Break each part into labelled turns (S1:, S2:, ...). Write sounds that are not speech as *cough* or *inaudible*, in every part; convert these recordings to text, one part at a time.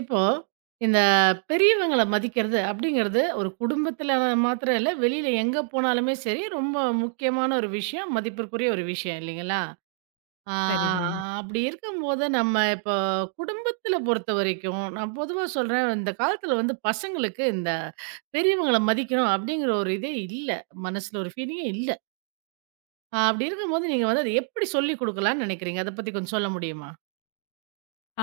S1: இப்போ, இந்த பெரியவங்கள மதிக்கிறது அப்படிங்கிறது, ஒரு குடும்பத்தில மாத்திரம் இல்ல, வெளியில எங்க போனாலுமே சரி, ரொம்ப முக்கியமான ஒரு விஷயம். மதிப்பிற்குரிய ஒரு விஷயம் இல்லைங்களா? ஆ.
S2: சரிதாங்க.
S1: அப்படி இருக்கும்போது, நம்ம இப்போ குடும்பத்தில பொறுத்தவரைக்கும், நான் பொதுவா சொல்றேன், இந்த காலத்தில வந்து பசங்களுக்கு இந்த பெரியவங்கள மதிக்கணும் அப்படிங்கிற ஒரு இதே இல்ல. மனசுல ஒரு ஃபீலிங்கே இல்ல. அப்படி இருக்கும்போது, நீங்க வந்து அத எப்படி சொல்லிக் குடுக்கலாம்ன்னு நெனைக்கிறீங்க? அத பத்தி கொஞ்சம் சொல்ல முடியுமா?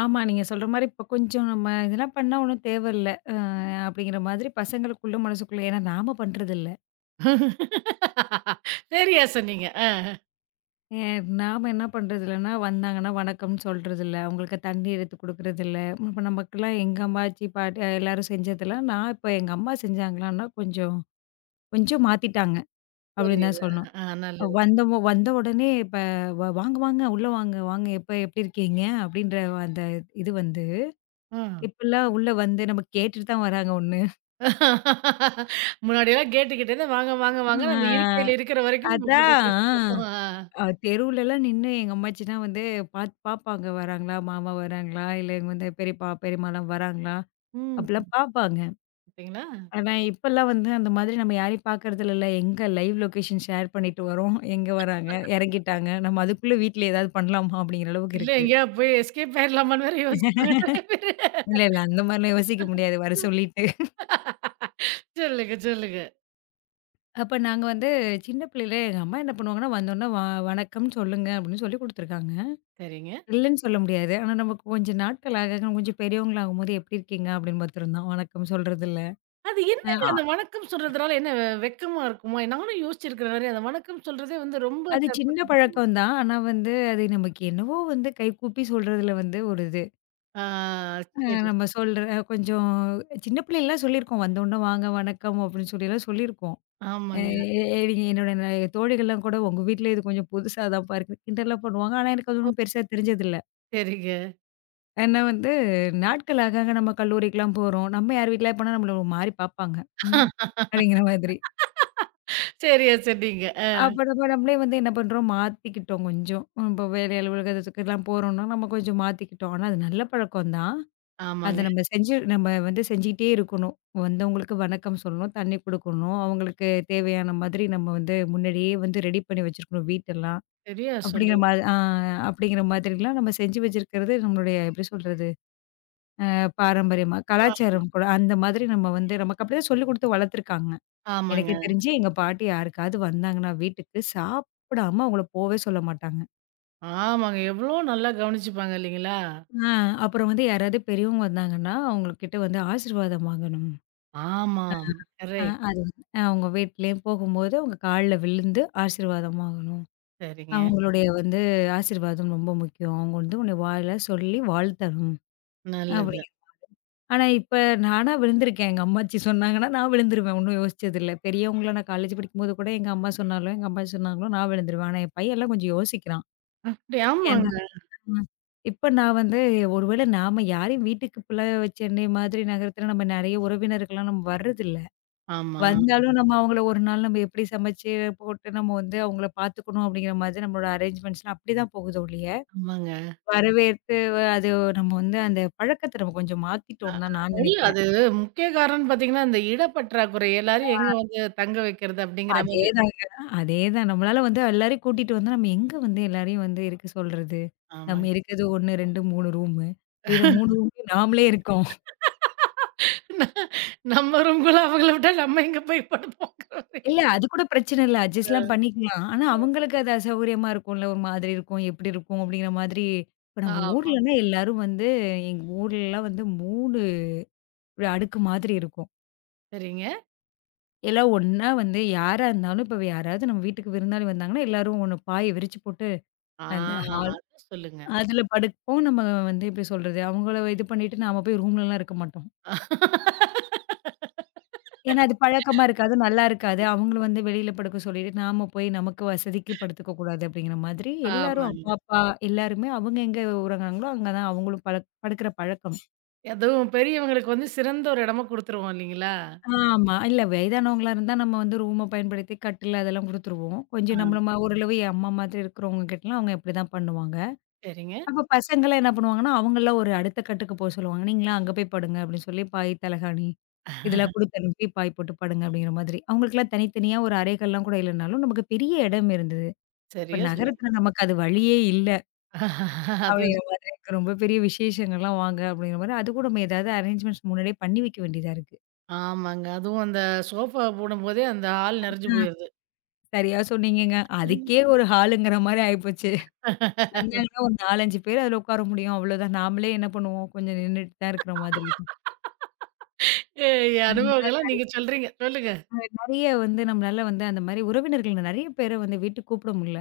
S2: ஆமா, நீங்க சொல்ற மாரி இப்ப கொஞ்சம் நம்ம இதெல்லாம் பண்ணா ஒண்ணும் தேவையில்ல. அப்படிங்கிற மாதிரி பசங்களுக்குள்ள மனசுக்குள்ள ஏன்னா நாம பண்றதில்ல.
S1: *laughs* சரியா சொன்னீங்க.
S2: ஏ நாம என்ன பண்றதில்லன்னா, வந்தாங்கன்னா வணக்கம்னு சொல்றதில்ல. அவங்களுக்கு தண்ணி எடுத்து குடுக்குறதில்ல. இப்ப நமக்கெல்லாம் எங்க அம்மாச்சி, பாட்டி எல்லாரும் செஞ்சதெல்லாம் நான் இப்ப எங்க அம்மா செஞ்சாங்களான்னா, கொஞ்சம் கொஞ்சம் மாத்திட்டாங்க அப்படின்னு தான்
S1: புரியுது.
S2: சொல்லணும்.
S1: ஆ, நல்லது.
S2: வந்தமோ வந்த உடனே இப்ப வாங்க வாங்க, உள்ள வாங்க வாங்க எப்படி இருக்கீங்க?" அப்படின்ற அந்த இது வந்து
S1: ஆ.
S2: இப்பல்லாம் உள்ள வந்து நம்ம கேட்டுட்டு தான் வராங்க ஒண்ணு.
S1: முன்னாடிலாம் கேட்டு கிட்ட இருந்து வாங்க, வாங்க, வாங்கன்னு அந்த
S2: ஆ
S1: இருக்கையில இருக்கிற வரைக்கும் கூட்டிட்டே
S2: அதான்.
S1: போவோம். ஆ.
S2: தெருவுலலாம் நின்னு எங்க அம்மாச்சினா வந்து பாப்பாங்க வராங்களா? மாமா வராங்களா? இல்ல இவங்க வந்து பெரியப்பா, பெரியம்மாலாம் வராங்களா?
S1: ம்.
S2: அப்படிலாம் பாப்பாங்க.
S1: பார்த்தீங்களா?
S2: ஆனா இப்பலாம் வந்து அந்த மாதிரி நம்ம யாரையும் பாக்கறது இல்லல. எங்க லைவ் லொகேஷன் ஷேர் பண்ணிட்டு வரோம். எங்க வராங்க? எறங்கிட்டாங்க. நம்ம அதுக்குள்ள வீட்ல ஏதாவது பண்ணலாமா? அப்படிங்கிற அளவுக்கு
S1: இல்ல
S2: இருக்கு.
S1: எங்கேயாவது போய் எஸ்கேப் ஆயிரலாமான்னு வேற யோசிப்பாங்க நெறைய பேரு.
S2: இல்ல, இல்ல அந்த மாரிலாம் யோசிக்க முடியாது வர சொல்லிட்டு.
S1: சொல்லுங்க, சொல்லுங்க.
S2: அப்ப நாங்க வந்து சின்ன பிள்ளையில எங்க அம்மா என்ன பண்ணுவாங்கன்னா, வந்தோனே வணக்கம் சொல்லுங்க அப்படின்னு சொல்லி குடுத்துருக்காங்க.
S1: சரிங்க.
S2: இல்லன்னு சொல்ல முடியாது. ஆனா நமக்கு கொஞ்சம் நாட்கள் ஆக, ஆக கொஞ்சம் பெரியவங்களாகும்போது "எப்படி இருக்கீங்க?" அப்படின்னு மாத்திரம் தான் வணக்கம் சொல்றதில்ல.
S1: அது
S2: அ
S1: என்னங்க
S2: அ
S1: அந்த வணக்கம் சொல்றதுனால என்ன வெட்கமா இருக்குமா? நானும் யோசிச்சிருக்கிறேன் நெறைய. அந்த வணக்கம் சொல்றதே வந்து ரொம்ப
S2: அது
S1: தப்பா.
S2: சின்ன பழக்கம் தான். ஆனா வந்து அது நமக்கு என்னவோ வந்து கைக்கூப்பி சொல்றதுல வந்து ஒரு இது.
S1: ஆ,
S2: அ
S1: சரி.
S2: நம்ம சொல்ற கொஞ்சம் சின்ன பிள்ளைலலாம் சொல்லியிருக்கோம். வந்தோனே "வாங்க, வணக்கம்" அப்படின்னு சொல்லிலாம் சொல்லியிருக்கோம்.
S1: ஆமாங்க.
S2: நீங்க என்னோட தோழிகள்லாம் கூட "உங்க வீட்ல இது கொஞ்சம் புதுசா தான்ப்பா இருக்கு" கிண்டல்லாம் பண்ணுவாங்க. ஆனா எனக்கு அது ஒண்ணும் பெருசா தெரிஞ்சதில்ல.
S1: சரிங்க.
S2: ஏன்னா வந்து நாட்கள் ஆக, ஆக நம்ம கல்லூரிக்குலாம் போறோம். நம்ம யார் வீட்லயா போனா நம்மள ஒரு மாரி பார்ப்பாங்க. ம். அப்படிங்கிற மாதிரி.
S1: சரியா சொன்னீங்க.
S2: அப்ப நம்ம நம்மளே வந்து என்ன பண்றோம், மாத்திக்கிட்டோம் கொஞ்சம். இப்போ வேலை அலுவலகத்துக்குலாம் போறோம்னா, நம்ம கொஞ்சம் மாத்திக்கிட்டோம். ஆனா அது நல்ல பழக்கம் தான். அத
S1: ஆமாங்க.
S2: நம்ம செஞ்சு நம்ம வந்து செஞ்சுகிட்டே இருக்கணும். வந்தவங்களுக்கு வணக்கம் சொல்லணும், தண்ணி குடுக்கணும், அவங்களுக்கு தேவையான மாதிரி நம்ம வந்து முன்னாடியே வந்து ரெடி பண்ணி வச்சிருக்கணும் வீட்டெல்லாம்.
S1: சரியா
S2: அப்படிங்கிற
S1: சொல்றீங்க.
S2: மாதிரி அப்படிங்கிற மாதிரிலாம் நம்ம செஞ்சு வச்சிருக்கிறது நம்மளுடைய எப்படி சொல்றது? பாரம்பரியமா, கலாச்சாரம் கூட அந்த மாதிரி நம்ம வந்து நமக்கு அப்படிதான் சொல்லிக் குடுத்து வளர்த்துருக்காங்க. எனக்கு
S1: ஆமாங்க.
S2: தெரிஞ்சு எங்க பாட்டி யாருக்காவது வந்தாங்கன்னா வீட்டுக்கு, சாப்பிடாம அவங்கள போவே சொல்ல மாட்டாங்க.
S1: ஆமாங்க. எவ்ளோ நல்லா கவனிச்சுப்பாங்க இல்லைங்களா?
S2: ஆ அப்புறம் வந்து யாராவது பெரியவங்க வந்தாங்கன்னா, அவங்ககிட்ட வந்து ஆசீர்வாதம் வாங்கணும்.
S1: ஆமாம்.
S2: அ
S1: கரெக்ட்.
S2: அது வந்து அவங்க வீட்லயும் போகும்போது அவங்க கால்ல விழுந்து ஆசீர்வாதம் வாங்கணும்.
S1: சரிங்க.
S2: அவங்களுடைய வந்து ஆசீர்வாதம் ரொம்ப முக்கியம். அவங்க வந்து உன்னை வாயில சொல்லி வாழ்த்தணும். அப்படி
S1: நல்லது.
S2: ஆனா, இப்ப நானா விழுந்திருக்கேன். எங்க அம்மாச்சி சொன்னாங்கன்னா, நான் விழுந்துருவேன். ஒண்ணும் யோசிச்சதில்ல. பெரியவங்கள நான் காலேஜ் படிக்கும்போது கூட எங்க அம்மா சொன்னாலும், எங்க அம்மாச்சி சொன்னாங்களோ நான் விழுந்துருவேன். ஆனா, என் பையன்லாம் கொஞ்சம் யோசிக்கிறான்.
S1: அப்படி
S2: ஏன்னா
S1: ஆமாங்க.
S2: இப்ப நான் வந்து ஒருவேளை நாம யாரையும் வீட்டுக்கு பிழ வச்சு என்னைய மாதிரி நகரத்துல நம்ம நெறைய உறவினர்கள்லாம் நம்ம வர்றதில்ல.
S1: ஆமா,
S2: வந்தாலும் நம்ம அவங்கள ஒரு நாள் நம்ம எப்படி சமைச்சு போட்டு நம்ம வந்து அவங்கள பார்த்துக்கணும் அப்படிங்கிற மாதிரி நம்மளோட அரேஞ்ச்மெண்ட்ஸ்லாம் அப்படிதான் போகுதோ ஒழிய,
S1: ஆமாங்க.
S2: வரவேற்று அது நம்ம வந்து அந்த பழக்கத்த நம்ம கொஞ்சம்
S1: அ
S2: மாத்திட்டோம்னு தான் நான்
S1: அதோட
S2: நெனைக்கிறேன்.
S1: அது முக்கிய காரணம்னு பார்த்தீங்கன்னா, இந்த இடப்பற்றாக்குறை எல்லாரையும் எங்க வந்து தங்க வைக்கிறது அப்படிங்கிற மாரி.
S2: அதேதாங்க. அதேதான். நம்மளால வந்து எல்லாரையும் கூட்டிட்டு வந்தா, நம்ம எங்க வந்து எல்லாரையும் வந்து இருக்க சொல்றது? நம்ம
S1: ஆமாங்க.
S2: இருக்கிறது 1, 2, 3 ரூமு. இதுல 3 ரூம்லயும் நாமளே இருக்கோம்.
S1: ந நம்ம ரூம்குள்ள அவங்கள விட்டா நம்ம எங்க போய் படுப்போங்கிற மாரி.
S2: இல்ல அது கூட பிரச்சனை இல்ல. அட்ஜஸ்ட்லாம் பண்ணிக்கலாம். ஆனா, அவங்களுக்கு அது அசௌகரியமா இருக்கும்ல. ஒரு மாதிரி இருக்கும். எப்படி இருக்கும்? அப்படிங்கிற மாதிரி இப்ப நம்ம
S1: ஆமா.
S2: ஊர்லன்னா எல்லாரும் வந்து எங்க ஊர்லலாம் வந்து 3 அடுக்கு மாதிரி இருக்கும்.
S1: சரிங்க.
S2: எல்லாம் ஒண்ணா வந்து யாரா இருந்தாலும் இப்ப யாராவது நம்ம வீட்டுக்கு விருந்தாளி வந்தாங்கன்னா, எல்லாரும் ஒண்ணு பாய விரிச்சு போட்டு
S1: ஆ,
S2: அந்த ஹா
S1: அத சொல்லுங்க.
S2: அதுல படுப்போம். நம்ம வந்து எப்படி சொல்றது? அவங்கள இது பண்ணிட்டு நாம போய் ரூம்லலாம் இருக்க மாட்டோம். ஏன்னா அது பழக்கமா இருக்காது, நல்லா இருக்காது. அவங்கள வந்து வெளியில படுக்க சொல்லிட்டு, நாம போய் நமக்கு வசதிக்கு படுத்துக்க கூடாது அப்படிங்கிற மாதிரி எல்லாரும் அம்மா,
S1: ஆமாங்க.
S2: அப்பா எல்லாருமே அவங்க எங்க உறங்குறாங்களோ, அங்க தான் அவங்களும் படுக்கிற பழக்கம்.
S1: அதுவும் பெரியவங்களுக்கு வந்து சிறந்த ஒரு இடமா குடுத்துருவோம் இல்லைங்களா?
S2: ஆமா. இல்ல வயதானவங்களா இருந்தா நம்ம வந்து ரூம பயன்படுத்தி கட்டில் அதெல்லாம் குடுத்துருவோம்.
S1: ஆ.
S2: கொஞ்சம் நம்மள ஓரளவு என் அம்மா மாதிரி இருக்கிறவங்க கிட்டலாம் அவங்க இப்படிதான் பண்ணுவாங்க.
S1: சரிங்க.
S2: அப்ப பசங்கலாம் என்ன பண்ணுவாங்கன்னா, அவங்கலாம் ஒரு அடுத்த கட்டுக்கு போ சொல்லுவாங்க. நீங்கலாம் அங்க போய் படுங்க அப்படின்னு சொல்லி, பாய், தலகாணி இதெல்லாம் குடுத்து அனுப்பி பாய் போட்டு படுங்க அப்படிங்கிற மாதிரி. அவங்களுக்கெல்லாம் தனித்தனியா ஒரு அறைகள்லாம் கூட இல்லனாலும், நமக்கு பெரிய இடம் இருந்தது. இப்ப
S1: சரியா சொன்னீங்க.
S2: நகரத்துல நமக்கு அது வழியே இல்ல
S1: அது
S2: அப்படிங்கிற மாதிரி இருக்கு. ரொம்ப பெரிய விசேஷங்கள்லாம் வாங்க அப்படிங்கிற மாரி, அதுக்கும் நம்ம ஏதாவது அரேஞ்ச்மெண்ட்ஸ் முன்னாடியே பண்ணி வைக்க வேண்டியதா இருக்கு.
S1: ஆமாங்க. அதுவும் அந்த சோஃபா போடும்போதே அந்த ஹால் நெறஞ்சு போயிருது.
S2: சரியா சொன்னீங்கங்க. அதுக்கே ஒரு ஹாலுங்கிற மாரி ஆயிப்போச்சு. வந்தாங்கன்னா ஒரு 4, 5 பேர் அதுல உட்கார முடியும். அவ்வளோதான். நாமளே என்ன பண்ணுவோம், கொஞ்சம் நின்னுட்டு தான் இருக்கிற மாதிரி
S1: ஏய்,
S2: இருக்கும்.
S1: அனுபவங்கள்லாம் நீங்க சொல்றீங்க. சொல்லுங்க.
S2: நெறைய வந்து நம்மளால வந்து அந்த மாரி உறவினர்கள் நெறைய பேர வந்து வீட்டுக்கு கூப்பிட முடியல.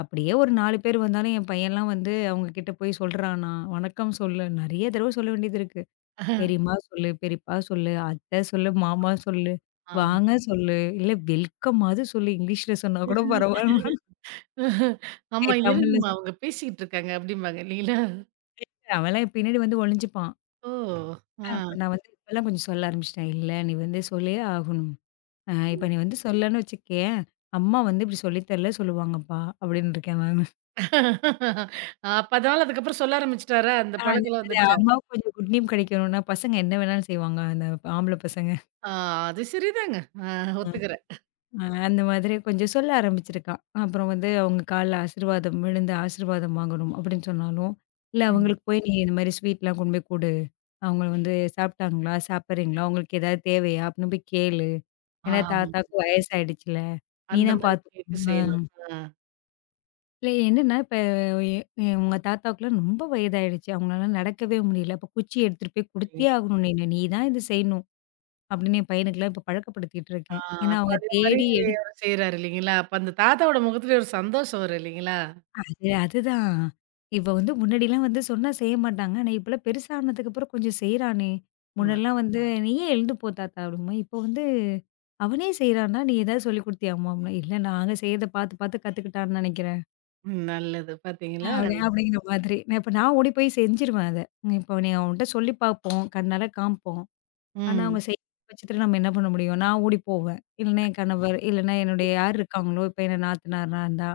S2: அப்படியே ஒரு 4 பேர் வந்தாலும் என் பையன்லாம் வந்து அவங்க கிட்ட போய் சொல்றானா, வணக்கம் சொல்லு, நெறைய தடவ சொல்ல வேண்டியது இருக்கு. பெரியம்மா சொல்லு, பெரியப்பா சொல்லு, அத்தை சொல்லு, மாமா சொல்லு,
S1: ஆமா.
S2: வாங்க சொல்லு, இல்ல வெல்கம்மாவது சொல்லு இங்கிலீஷ்ல சொன்னா கூட பரவாயில்ல.
S1: ஆமா,
S2: ஏய் தமிழ்ல
S1: இருங்கம்மா
S2: சொல்லு
S1: அவங்க பேசிக்கிட்டு இருக்காங்க அப்படிம்பாங்க இல்லைங்களா?
S2: அவன்லாம் என் பின்னாடி வந்து ஒளிஞ்சுப்பான்.
S1: ஓ! ஆ.
S2: அப்ப நான் வந்து இப்பலாம் கொஞ்சம் சொல்ல ஆரம்பிச்சுட்டேன். இல்ல நீ வந்து சொல்லியே ஆகணும். இப்ப நீ வந்து சொல்லன்னு வச்சுக்கயேன், அம்மா வந்து இப்படி சொல்லி தரல சொல்லுவாங்கப்பா அப்படின்னு இருக்கேன் நான்.
S1: அப்ப அதனால அதுக்கப்புறம் சொல்ல ஆரம்பிச்சுட்டாரா? அந்த
S2: அது
S1: பழக்கம்லாம்
S2: அது
S1: வந்துருச்சா?
S2: அம்மாவுக்கு கொஞ்சம் குட் நேம் கிடைக்கணும்னா, பசங்க என்ன வேணாலும் செய்வாங்க. அந்த ஆம்பள பசங்க.
S1: ஆ, அது சரிதாங்க. ஆ,
S2: அ.
S1: ஒத்துக்கிறேன்.
S2: அ அந்த மாதிரி கொஞ்சம் சொல்ல ஆரம்பிச்சிருக்கான். அப்புறம் வந்து அவங்க கால்ல ஆசீர்வாதம் விழுந்து ஆசீர்வாதம் வாங்கணும் அப்படின்னு சொன்னாலும், இல்ல
S1: ம்.
S2: அவங்களுக்கு போய் நீ இந்த மாரி ஸ்வீட்லாம் கொண்டு போய் குடு. அவங்க வந்து சாப்பிட்டாங்களா? சாப்பிடுறீங்களா? உங்களுக்கு ஏதாவது தேவையா? அப்படின்னு போய் கேளு. ஏன்னா
S1: ஆமா.
S2: தாத்தாவுக்கு வயசாயிடுச்சுல. நீ
S1: அந்த
S2: தான்
S1: மாரி கேட்டு
S2: பார்த்துக்கணும்.
S1: செய்யணும்.
S2: இல்ல என்னன்னா, இப்ப எ எ உங்க தாத்தாவுக்குலாம் ரொம்ப வயதாயிடுச்சு. அவங்களால நடக்கவே முடியல. அப்ப குச்சி எடுத்துட்டு போய்
S1: ஆ.
S2: குடுத்தே ஆகணும் நீனு. நீ தான் இது செய்யணும். அப்படின்னு என் பையனுக்குலாம் இப்ப பழக்கப்படுத்திட்டு
S1: ஆ,
S2: இருக்கேன். ஏன்னா
S1: அப்ப
S2: அவங்க
S1: அதே மாரி
S2: தேடி எடுத்து
S1: அவரு செய்றாரு இல்லைங்களா? அப்ப அந்த தாத்தாவோட முகத்தில ஒரு சந்தோஷம் வரும் இல்லைங்களா?
S2: அது அதுதான். இப்ப வந்து முன்னாடிலாம் வந்து சொன்னா செய்ய மாட்டாங்க. ஆனா இப்பலாம் பெருசானதுக்கப்புறம் கொஞ்சம் செய்றானே.
S1: ஆமா.
S2: முன்னலாம் வந்து நீயே எழுந்து போ தாத்தா அப்படிம்போம். இப்போ வந்து அவனே செய்றான்னா, நீ ஏதாவது சொல்லிக் குடுத்தியாமா? அப்படின்னா, இல்ல நாங்க செய்றத பார்த்து பார்த்து கத்துக்கிட்டான்னு நெனைக்கிறேன்.
S1: ம், நல்லது. பார்த்தீங்களா?
S2: அப்படிங்கிற மாதிரி. நான் இப்ப நான் ஓடி போய் செஞ்சுருவேன் அத. இப்போ நீ அவன்ட்ட சொல்லி பார்ப்போம். கண்ணால காமிப்போம். ஆனா
S1: ம்.
S2: அவங்க செய்யாத பட்சத்துல நம்ம என்ன பண்ண முடியும்? நான் ஓடி போவேன். இல்லன்னா என் கணவர், இல்லன்னா என்னுடைய யார் இருக்காங்களோ, இப்ப என் நாத்தனார்லாம் இருந்தா,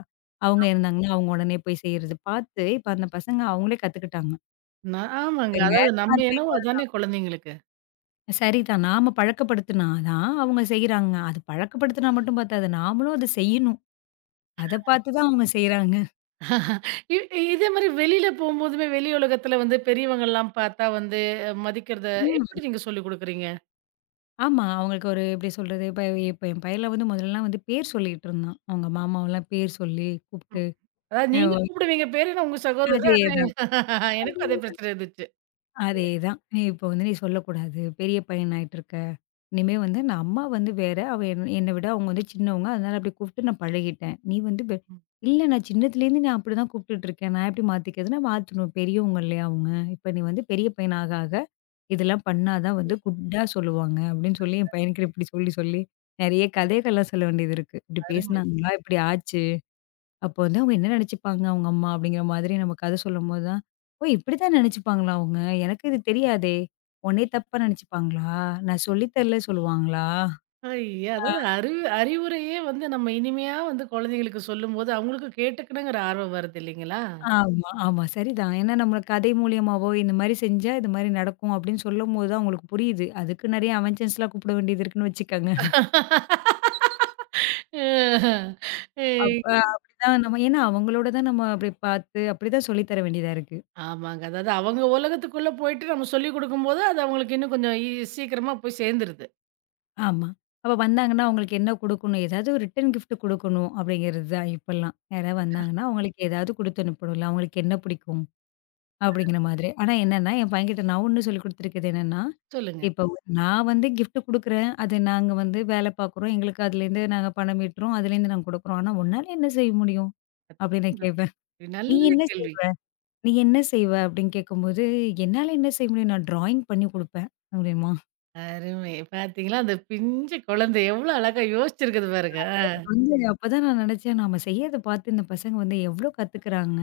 S2: அவங்க இருந்தாங்கன்னா, அவங்க உடனே போய் செய்றது. பார்த்து இப்ப அந்த பசங்க அவங்களே கத்துக்கிட்டாங்க.
S1: நான் ஆமாங்க.
S2: இப்ப
S1: அதாவது
S2: நேரமா
S1: நம்ம என்னவோ அதானே குழந்தைங்களுக்கு.
S2: சரிதான். நாம பழக்கப்படுத்துனா தான் அவங்க செய்றாங்க. அது பழக்கப்படுத்துனா மட்டும் பத்தாது. நாமளும் அத செய்யணும். அத பார்த்து தான் அவங்க செய்றாங்க.
S1: இ இதே மாரி வெளியில போம்போதுமே வெளி உலகத்தில வந்து பெரியவங்கலாம் பார்த்தா வந்து மதிக்கிறத எப்படி நீங்க சொல்லிக் குடுக்குறீங்க?
S2: ஆமா. அவங்களுக்கு ஒரு எப்படி சொல்றது? இப்ப இப்ப என் பையன்லாம் வந்து முதல்லலாம் வந்து பேர் சொல்லிட்டு இருந்தான். அவங்க மாமாவெல்லாம் பேர் சொல்லி கூப்ட்டு
S1: அதாவது
S2: அ
S1: நீங்க
S2: ஒ
S1: கூப்பிடுவீங்க பேரு, நான் உங்க சகோதரர். ஆனா
S2: அதேதான்,
S1: எனக்கும் அதே
S2: அதேதான்,
S1: பிரச்சனை இருந்துச்சு.
S2: அதேதான். "நீ இப்போ வந்து நீ சொல்லக்கூடாது. பெரிய பையன் ஆயிட்டுருக்க. இனிமே வந்து நான் அம்மா வந்து வேற. அவ என்ன என்ன விட அவங்க வந்து சின்னவங்க. அதனால அப்படி கூப்ட்டு நான் பழகிட்டேன். நீ வந்து
S1: ம்.
S2: இல்ல நான் சின்னதுலேருந்து நான் அப்படிதான் கூப்ட்டுட்டு இருக்கேன். நான் எப்படி மாத்திக்கிறதுன்னா மாத்தணும். பெரியவங்க இல்லையா அவங்க? இப்ப நீ வந்து பெரிய பையன் ஆக ஆக இதெல்லாம் பண்ணா தான் வந்து குட்டா சொல்லுவாங்க அப்படின்னு சொல்லி என் பையனுக்கு இப்படி சொல்லி சொல்லி நெறைய கதைகள்லாம் சொல்ல வேண்டியது இருக்கு. இப்படி
S1: அருமை.
S2: பேசினாங்களா? இப்படி ஆச்சு. அப்போ வந்து அவங்க என்ன நெனைச்சுப்பாங்க அவங்க அம்மா? அப்படிங்கிற மாதிரி நம்ம கதை சொல்லும்போது தான், ஓ! இப்படித்தான் நெனைச்சுப்பாங்களா அவங்க? எனக்கு இது தெரியாதே! உன்னைய தப்பா நெனைச்சுப்பாங்களா? நான் சொல்லி தரல சொல்லுவாங்களா?
S1: ஐய! அதாவது
S2: ஆ.
S1: அறிவுரையே வந்து நம்ம இனிமையா வந்து குழந்தைங்களுக்கு சொல்லும்போது, அவங்களுக்கும் கேட்டுக்கணுங்கிற ஆர்வம் வருது இல்லைங்களா?
S2: ஆமா, ஆமா. சரிதான். ஏன்னா நம்ம கதை மூலியமாவோ இந்த மாரி செஞ்சா இது மாரி நடக்கும் அப்படின்னு சொல்லும்போது தான் அவங்களுக்கு புரியுது. அதுக்கு நெறைய அவென்ஜன்ஸ்லாம் கூப்பிட வேண்டியது இருக்குன்னு வச்சுக்கங்க.
S1: *laughs* அஹ் ஏய்,
S2: அப்ப அப்படிதான் நம்ம ஏன்னா அவங்களோட தான் நம்ம அப்படி பார்த்து அப்படிதான் சொல்லி தர வேண்டியதா இருக்கு.
S1: ஆமாங்க. அதாவது அவங்க உலகத்துக்குள்ள போயிட்டு நம்ம சொல்லிக் குடுக்கும்போது, அது அவங்களுக்கு இன்னும் கொஞ்சம் சீக்கிரமா போய் சேர்ந்துருது.
S2: ஆமா. அப்ப வந்தாங்கன்னா அவங்களுக்கு என்ன குடுக்கணும்? ஏதாவது ஒரு ரிட்டர்ன் கிஃப்ட் குடுக்கணும் அப்படிங்கிறது தான் இப்பல்லாம். யாராவது வந்தாங்கன்னா, அவங்களுக்கு ஏதாவது குடுத்து அனுப்பணும்ல. அவங்களுக்கு என்ன பிடிக்கும்? அப்படிங்கிற மாதிரி. ஆனா என்னன்னா, என் பையன்கிட்ட நான் ஒண்ணு சொல்லிக் குடுத்துருக்குது என்னன்னா,
S1: சொல்லுங்க.
S2: இப்ப நான் வந்து கிஃப்ட் குடுக்குறேன். அது நாங்க வந்து வேலை பார்க்குறோம். எங்களுக்கு அதுலேருந்து நாங்க பணம் ஈட்டுறோம். அதுலேருந்து நாங்க குடுக்குறோம். ஆனா உன்னால என்ன செய்ய முடியும்? அப்படின்னு நான் கேட்பேன்.
S1: நன்றி.
S2: நீ
S1: நல்ல
S2: என்ன
S1: கேள்வி.
S2: செய்வ? "நீ என்ன செய்வ?" அப்படின்னு கேட்கும்போது, "என்னால என்ன செய்ய முடியும்? நான் ட்ராயிங் பண்ணி குடுப்பேன்" அப்படின்பான்.
S1: அருமை! பார்த்தீங்களா? அந்த பிஞ்சு குழந்தை எவ்வளோ அழகா யோசிச்சிருக்குது பாருங்க.
S2: எனக்கு வந்து அப்பதான் நான் நெனச்சேன், நாம செய்யறத பார்த்து இந்த பசங்க வந்து எவ்ளோ கத்துக்குறாங்க,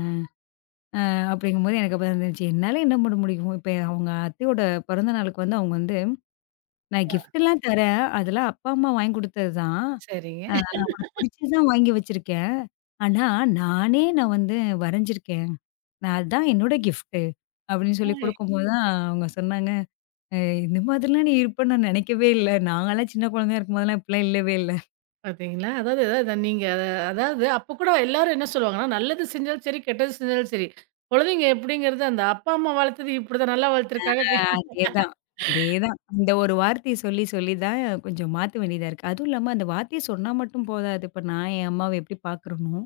S2: அப்படிங்கும்போது எனக்கு அப்பதான் தெரிஞ்சுச்சு, என்னால என்ன பண்ண முடியும்? இப்ப அவங்க அத்தையோட பிறந்த நாளுக்கு வந்து அவங்க வந்து நான் கிஃப்ட்லாம் தரேன். அதெல்லாம் அப்பா, அம்மா வாங்கி குடுத்தது தான்.
S1: சரிங்க.
S2: அ அவனுக்கு பிடிச்சது தான் வாங்கி வச்சிருக்கேன். ஆனா, நானே நான் வந்து வரைஞ்சிருக்கேன். நான் அதான் என்னோட கிஃப்ட்டு அப்படின்னு சொல்லி குடுக்கும்போது தான் அவங்க சொன்னாங்க. அ இந்த மாதிரிலாம் நீ இருப்பன்னு நான் நினைக்கவே இல்ல. நாங்கலாம் சின்ன குழந்தையா இருக்கும்போதெல்லாம் இப்படிலாம் இல்லவே இல்ல.
S1: பார்த்தீங்களா? அதாவது அதாவது நீங்க அத அதாவது அப்ப கூட எல்லாரும் என்ன சொல்லுவாங்கன்னா, நல்லது செஞ்சாலும் சரி, கெட்டது செஞ்சாலும் சரி, குழந்தைங்க எப்படிங்கிறது அந்த அப்பா, அம்மா வளர்த்தது இப்படிதான் நல்லா
S2: ஆ,
S1: வளர்த்துருக்காங்க.
S2: அதேதான். அதேதான். இந்த ஒரு வார்த்தைய சொல்லி சொல்லி தான் கொஞ்சம் மாத்த வேண்டியதா இருக்கு. அதுவும் இல்லாம அந்த வார்த்தைய சொன்னா மட்டும் போதாது. இப்ப நான் என் அம்மாவ எப்படி பார்க்குறனோ,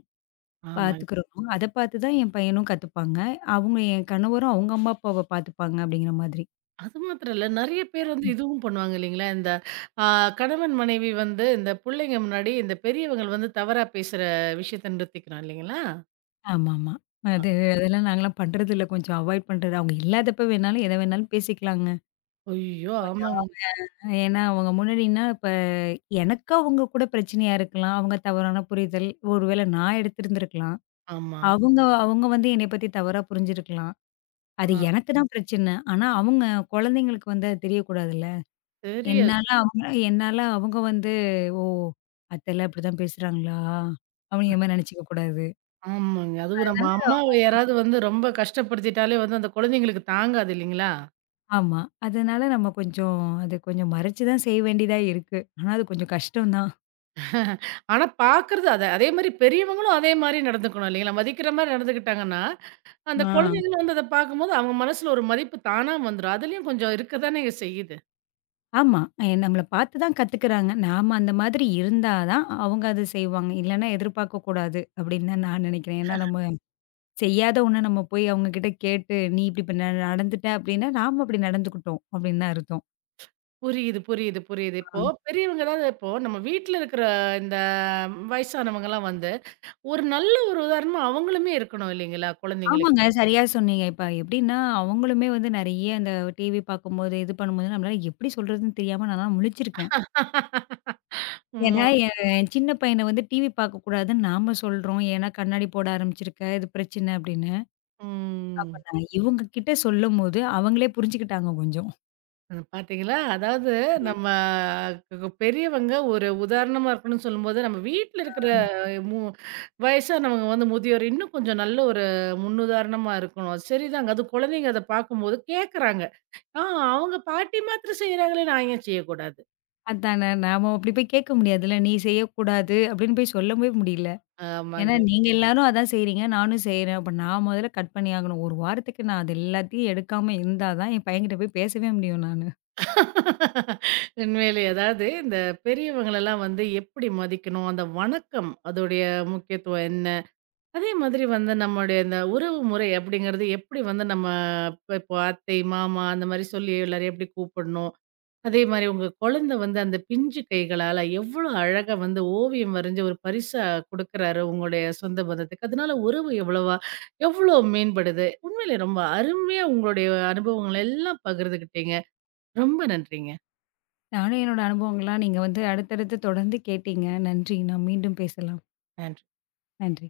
S1: ஆமாங்க.
S2: பார்த்துக்கிறனோ, அத பார்த்து தான் என் பையனும் கத்துப்பாங்க. அவங்க என் கணவரும் அவங்க அம்மா அப்பாவ பார்த்துப்பாங்க அப்படிங்கிற மாதிரி.
S1: அது மாத்திரம் இல்ல. நெறைய பேர் வந்து
S2: ம்.
S1: இதுவும் பண்ணுவாங்க இல்லைங்களா? இந்த ஆ கணவன், மனைவி வந்து இந்த புள்ளைங்க முன்னாடி இந்த பெரியவங்க வந்து தவறா பேசுற விஷயத்த நிறுத்திக்கிறோம் இல்லைங்களா?
S2: ஆமாமா.
S1: அ
S2: அது அதெல்லாம் நாங்கலாம் பண்றது இல்ல. கொஞ்சம் அவாய்ட் பண்றது. அவங்க இல்லாதப்ப வேணாலும் எத வேணாலும் பேசிக்கலாங்க.
S1: ஐயோ!
S2: கொஞ்சம்
S1: ஆமாங்க.
S2: ஏன்னா, அவங்க முன்னாடின்னா, இப்ப எனக்கு அவங்க கூட பிரச்சனையா இருக்கலாம். அவங்க தவறான புரிதல். ஒருவேள நான் எடுத்திருந்திருக்கலாம்.
S1: ஆமா.
S2: அவங்க அவங்க வந்து என்னைய பத்தி தவறா புரிஞ்சிருக்கலாம். அது
S1: ஆ,
S2: எனக்கு தான் பிரச்சனை. ஆனா, அவங்க குழந்தைங்களுக்கு வந்து அது தெரியக்கூடாதுல்ல.
S1: சரியா சொ
S2: என்னால அவங்க வந்து, "ஓ! அத்தைலாம் இப்படிதான் பேசுறாங்களா?" அப்படிங்கிற மாரி நெனச்சுக்க கூடாது.
S1: ஆமாங்க. அதுவும் நம்ம
S2: அதனால
S1: அம்மாவ யாராவது வந்து ரொம்ப கஷ்டப்படுத்திட்டாலே வந்து அந்த குழந்தைங்களுக்கு தாங்காது இல்லைங்களா?
S2: ஆமா. அதனால நம்ம கொஞ்சம் அது கொஞ்சம் மறைச்சு தான் செய்ய வேண்டியதா இருக்கு. ஆனா, அது கொஞ்சம் கஷ்டம் தான்.
S1: ஆனா பார்க்குறது அத அதே மாரி பெரியவங்களும் அதே மாரி நடந்துக்கணும் இல்லைங்களா? மதிக்கிற மாரி நடந்துக்கிட்டாங்கன்னா, அந்த
S2: ஆ.
S1: குழந்தைங்களும் வந்து அத பார்க்கும்போது, அவங்க மனசுல ஒரு மதிப்பு தானா வந்துரும். அதுலயும் கொஞ்சம் இருக்க தானேங்க செய்யுது.
S2: ஆமா. நம்மள பார்த்து தான் கத்துக்கிறாங்க. நாம அந்த மாதிரி இருந்தா தான் அவங்க அத செய்வாங்க. இல்லன்னா எதிர்பார்க்கக்கூடாது அப்படின்னு தான் நான் நினைக்கிறேன். ஏன்னா நம்ம செய்யாத ஒண்ண நம்ம போய் அவங்ககிட்ட கேட்டு, நீ இப்படி இப்ப நடந்துட்ட அப்படின்னா, நாம அப்படி நடந்துக்கிட்டோம் அப்படின்னு தான் அர்த்தம்.
S1: புரியுது, புரியுது, புரியுது.
S2: ஆ.
S1: இப்போ பெரியவங்க ஏதாவது இப்போ நம்ம வீட்ல இருக்கிற இந்த வயசானவங்கலாம் வந்து, ஒரு நல்ல ஒரு உதாரணமா அவங்களுமே இருக்கணும் இல்லைங்களா? குழந்தைங்களுக்கு.
S2: ஆமாங்க. சரியா சொன்னீங்க. இப்ப எப்படின்னா, அவங்களுமே வந்து நெறைய அந்த டிவி பார்க்கும்போது, இது பண்ணும்போது நம்மளால எப்படி சொல்றதுன்னு தெரியாம நான்லாம் முழிச்சிருக்கேன்.
S1: *laughs*
S2: ஏன்னா,
S1: ம்.
S2: என் என் சின்ன பையன வந்து டிவி பார்க்கக்கூடாதுன்னு நாம சொல்றோம். ஏன்னா கண்ணாடி போட ஆரம்பிச்சிருக்க, இது பிரச்சனை அப்படின்னு. அப்ப
S1: ம்.
S2: நான் இவங்க கிட்ட சொல்லும்போது, அவங்களே புரிஞ்சுக்கிட்டாங்க கொஞ்சம்.
S1: ம். பாத்தீங்களா? அதாவது
S2: ம்.
S1: நம்ம பெரியவங்க ஒரு உதாரணமா இருக்கணும்னு சொல்லும்போது, நம்ம வீட்ல இருக்கிற மு வயசானவங்க வந்து முதியோர் இன்னும் கொஞ்சம் நல்ல ஒரு முன்னுதாரணமா இருக்கணும். அது சரிதாங்க. அது குழந்தைங்க அத பார்க்கும்போது கேட்கறாங்க. ஆ, அவங்க பாட்டி மாத்திரம் செய்றாங்களே, நான் ஏன் செய்யக்கூடாது?
S2: அதானே நாம அப்படி போய் கேட்க முடியாதுல்ல. "நீ செய்யக்கூடாது" அப்படின்னு போய் சொல்லவே முடியல. ஏன்னா
S1: ஆமாங்க.
S2: நீங்க எல்லாரும் அதான் செய்றீங்க, நானும் செய்றேன். அப்ப நான் முதல்ல கட் பண்ணி ஆகணும். ஒரு வாரத்துக்கு நான் அது எல்லாத்தையும் எடுக்காம இருந்தா தான் என் பையன்கிட்ட போய் பேசவே முடியும் நானு.
S1: உண்மையிலேயே அதாவது இந்த பெரியவங்களெல்லாம் வந்து எப்படி மதிக்கணும்? அந்த வணக்கம் அதோடைய முக்கியத்துவம் என்ன? அதே மாதிரி வந்து நம்முடைய இந்த உறவு முறை அப்படிங்கிறது எப்படி வந்து நம்ம இப்போ அத்தை, மாமா அந்த மாரி சொல்லி எல்லாரையும் எப்படி கூப்பிடணும். அதே மாரி உங்க குழந்தை வந்து அந்த பிஞ்சு கைகளால எவ்வளோ அழகா வந்து ஓவியம் வரைஞ்சு ஒரு பரிசா குடுக்குறாரு உங்களுடைய சொந்த பந்தத்துக்கு. அதனால உறவு எவ்வளோ மேம்படுது. உண்மையிலே ரொம்ப அருமையா உங்களுடைய அனுபவங்கள் எல்லாம் பகிர்ந்துக்கிட்டீங்க. ரொம்ப நன்றிங்க.
S2: நானும் என்னோட அனுபவங்கள்லாம் நீங்க வந்து அடுத்தடுத்து தொடர்ந்து கேட்டீங்க. நன்றி. நான் மீண்டும் பேசலாம்.
S1: நன்றி.
S2: நன்றி.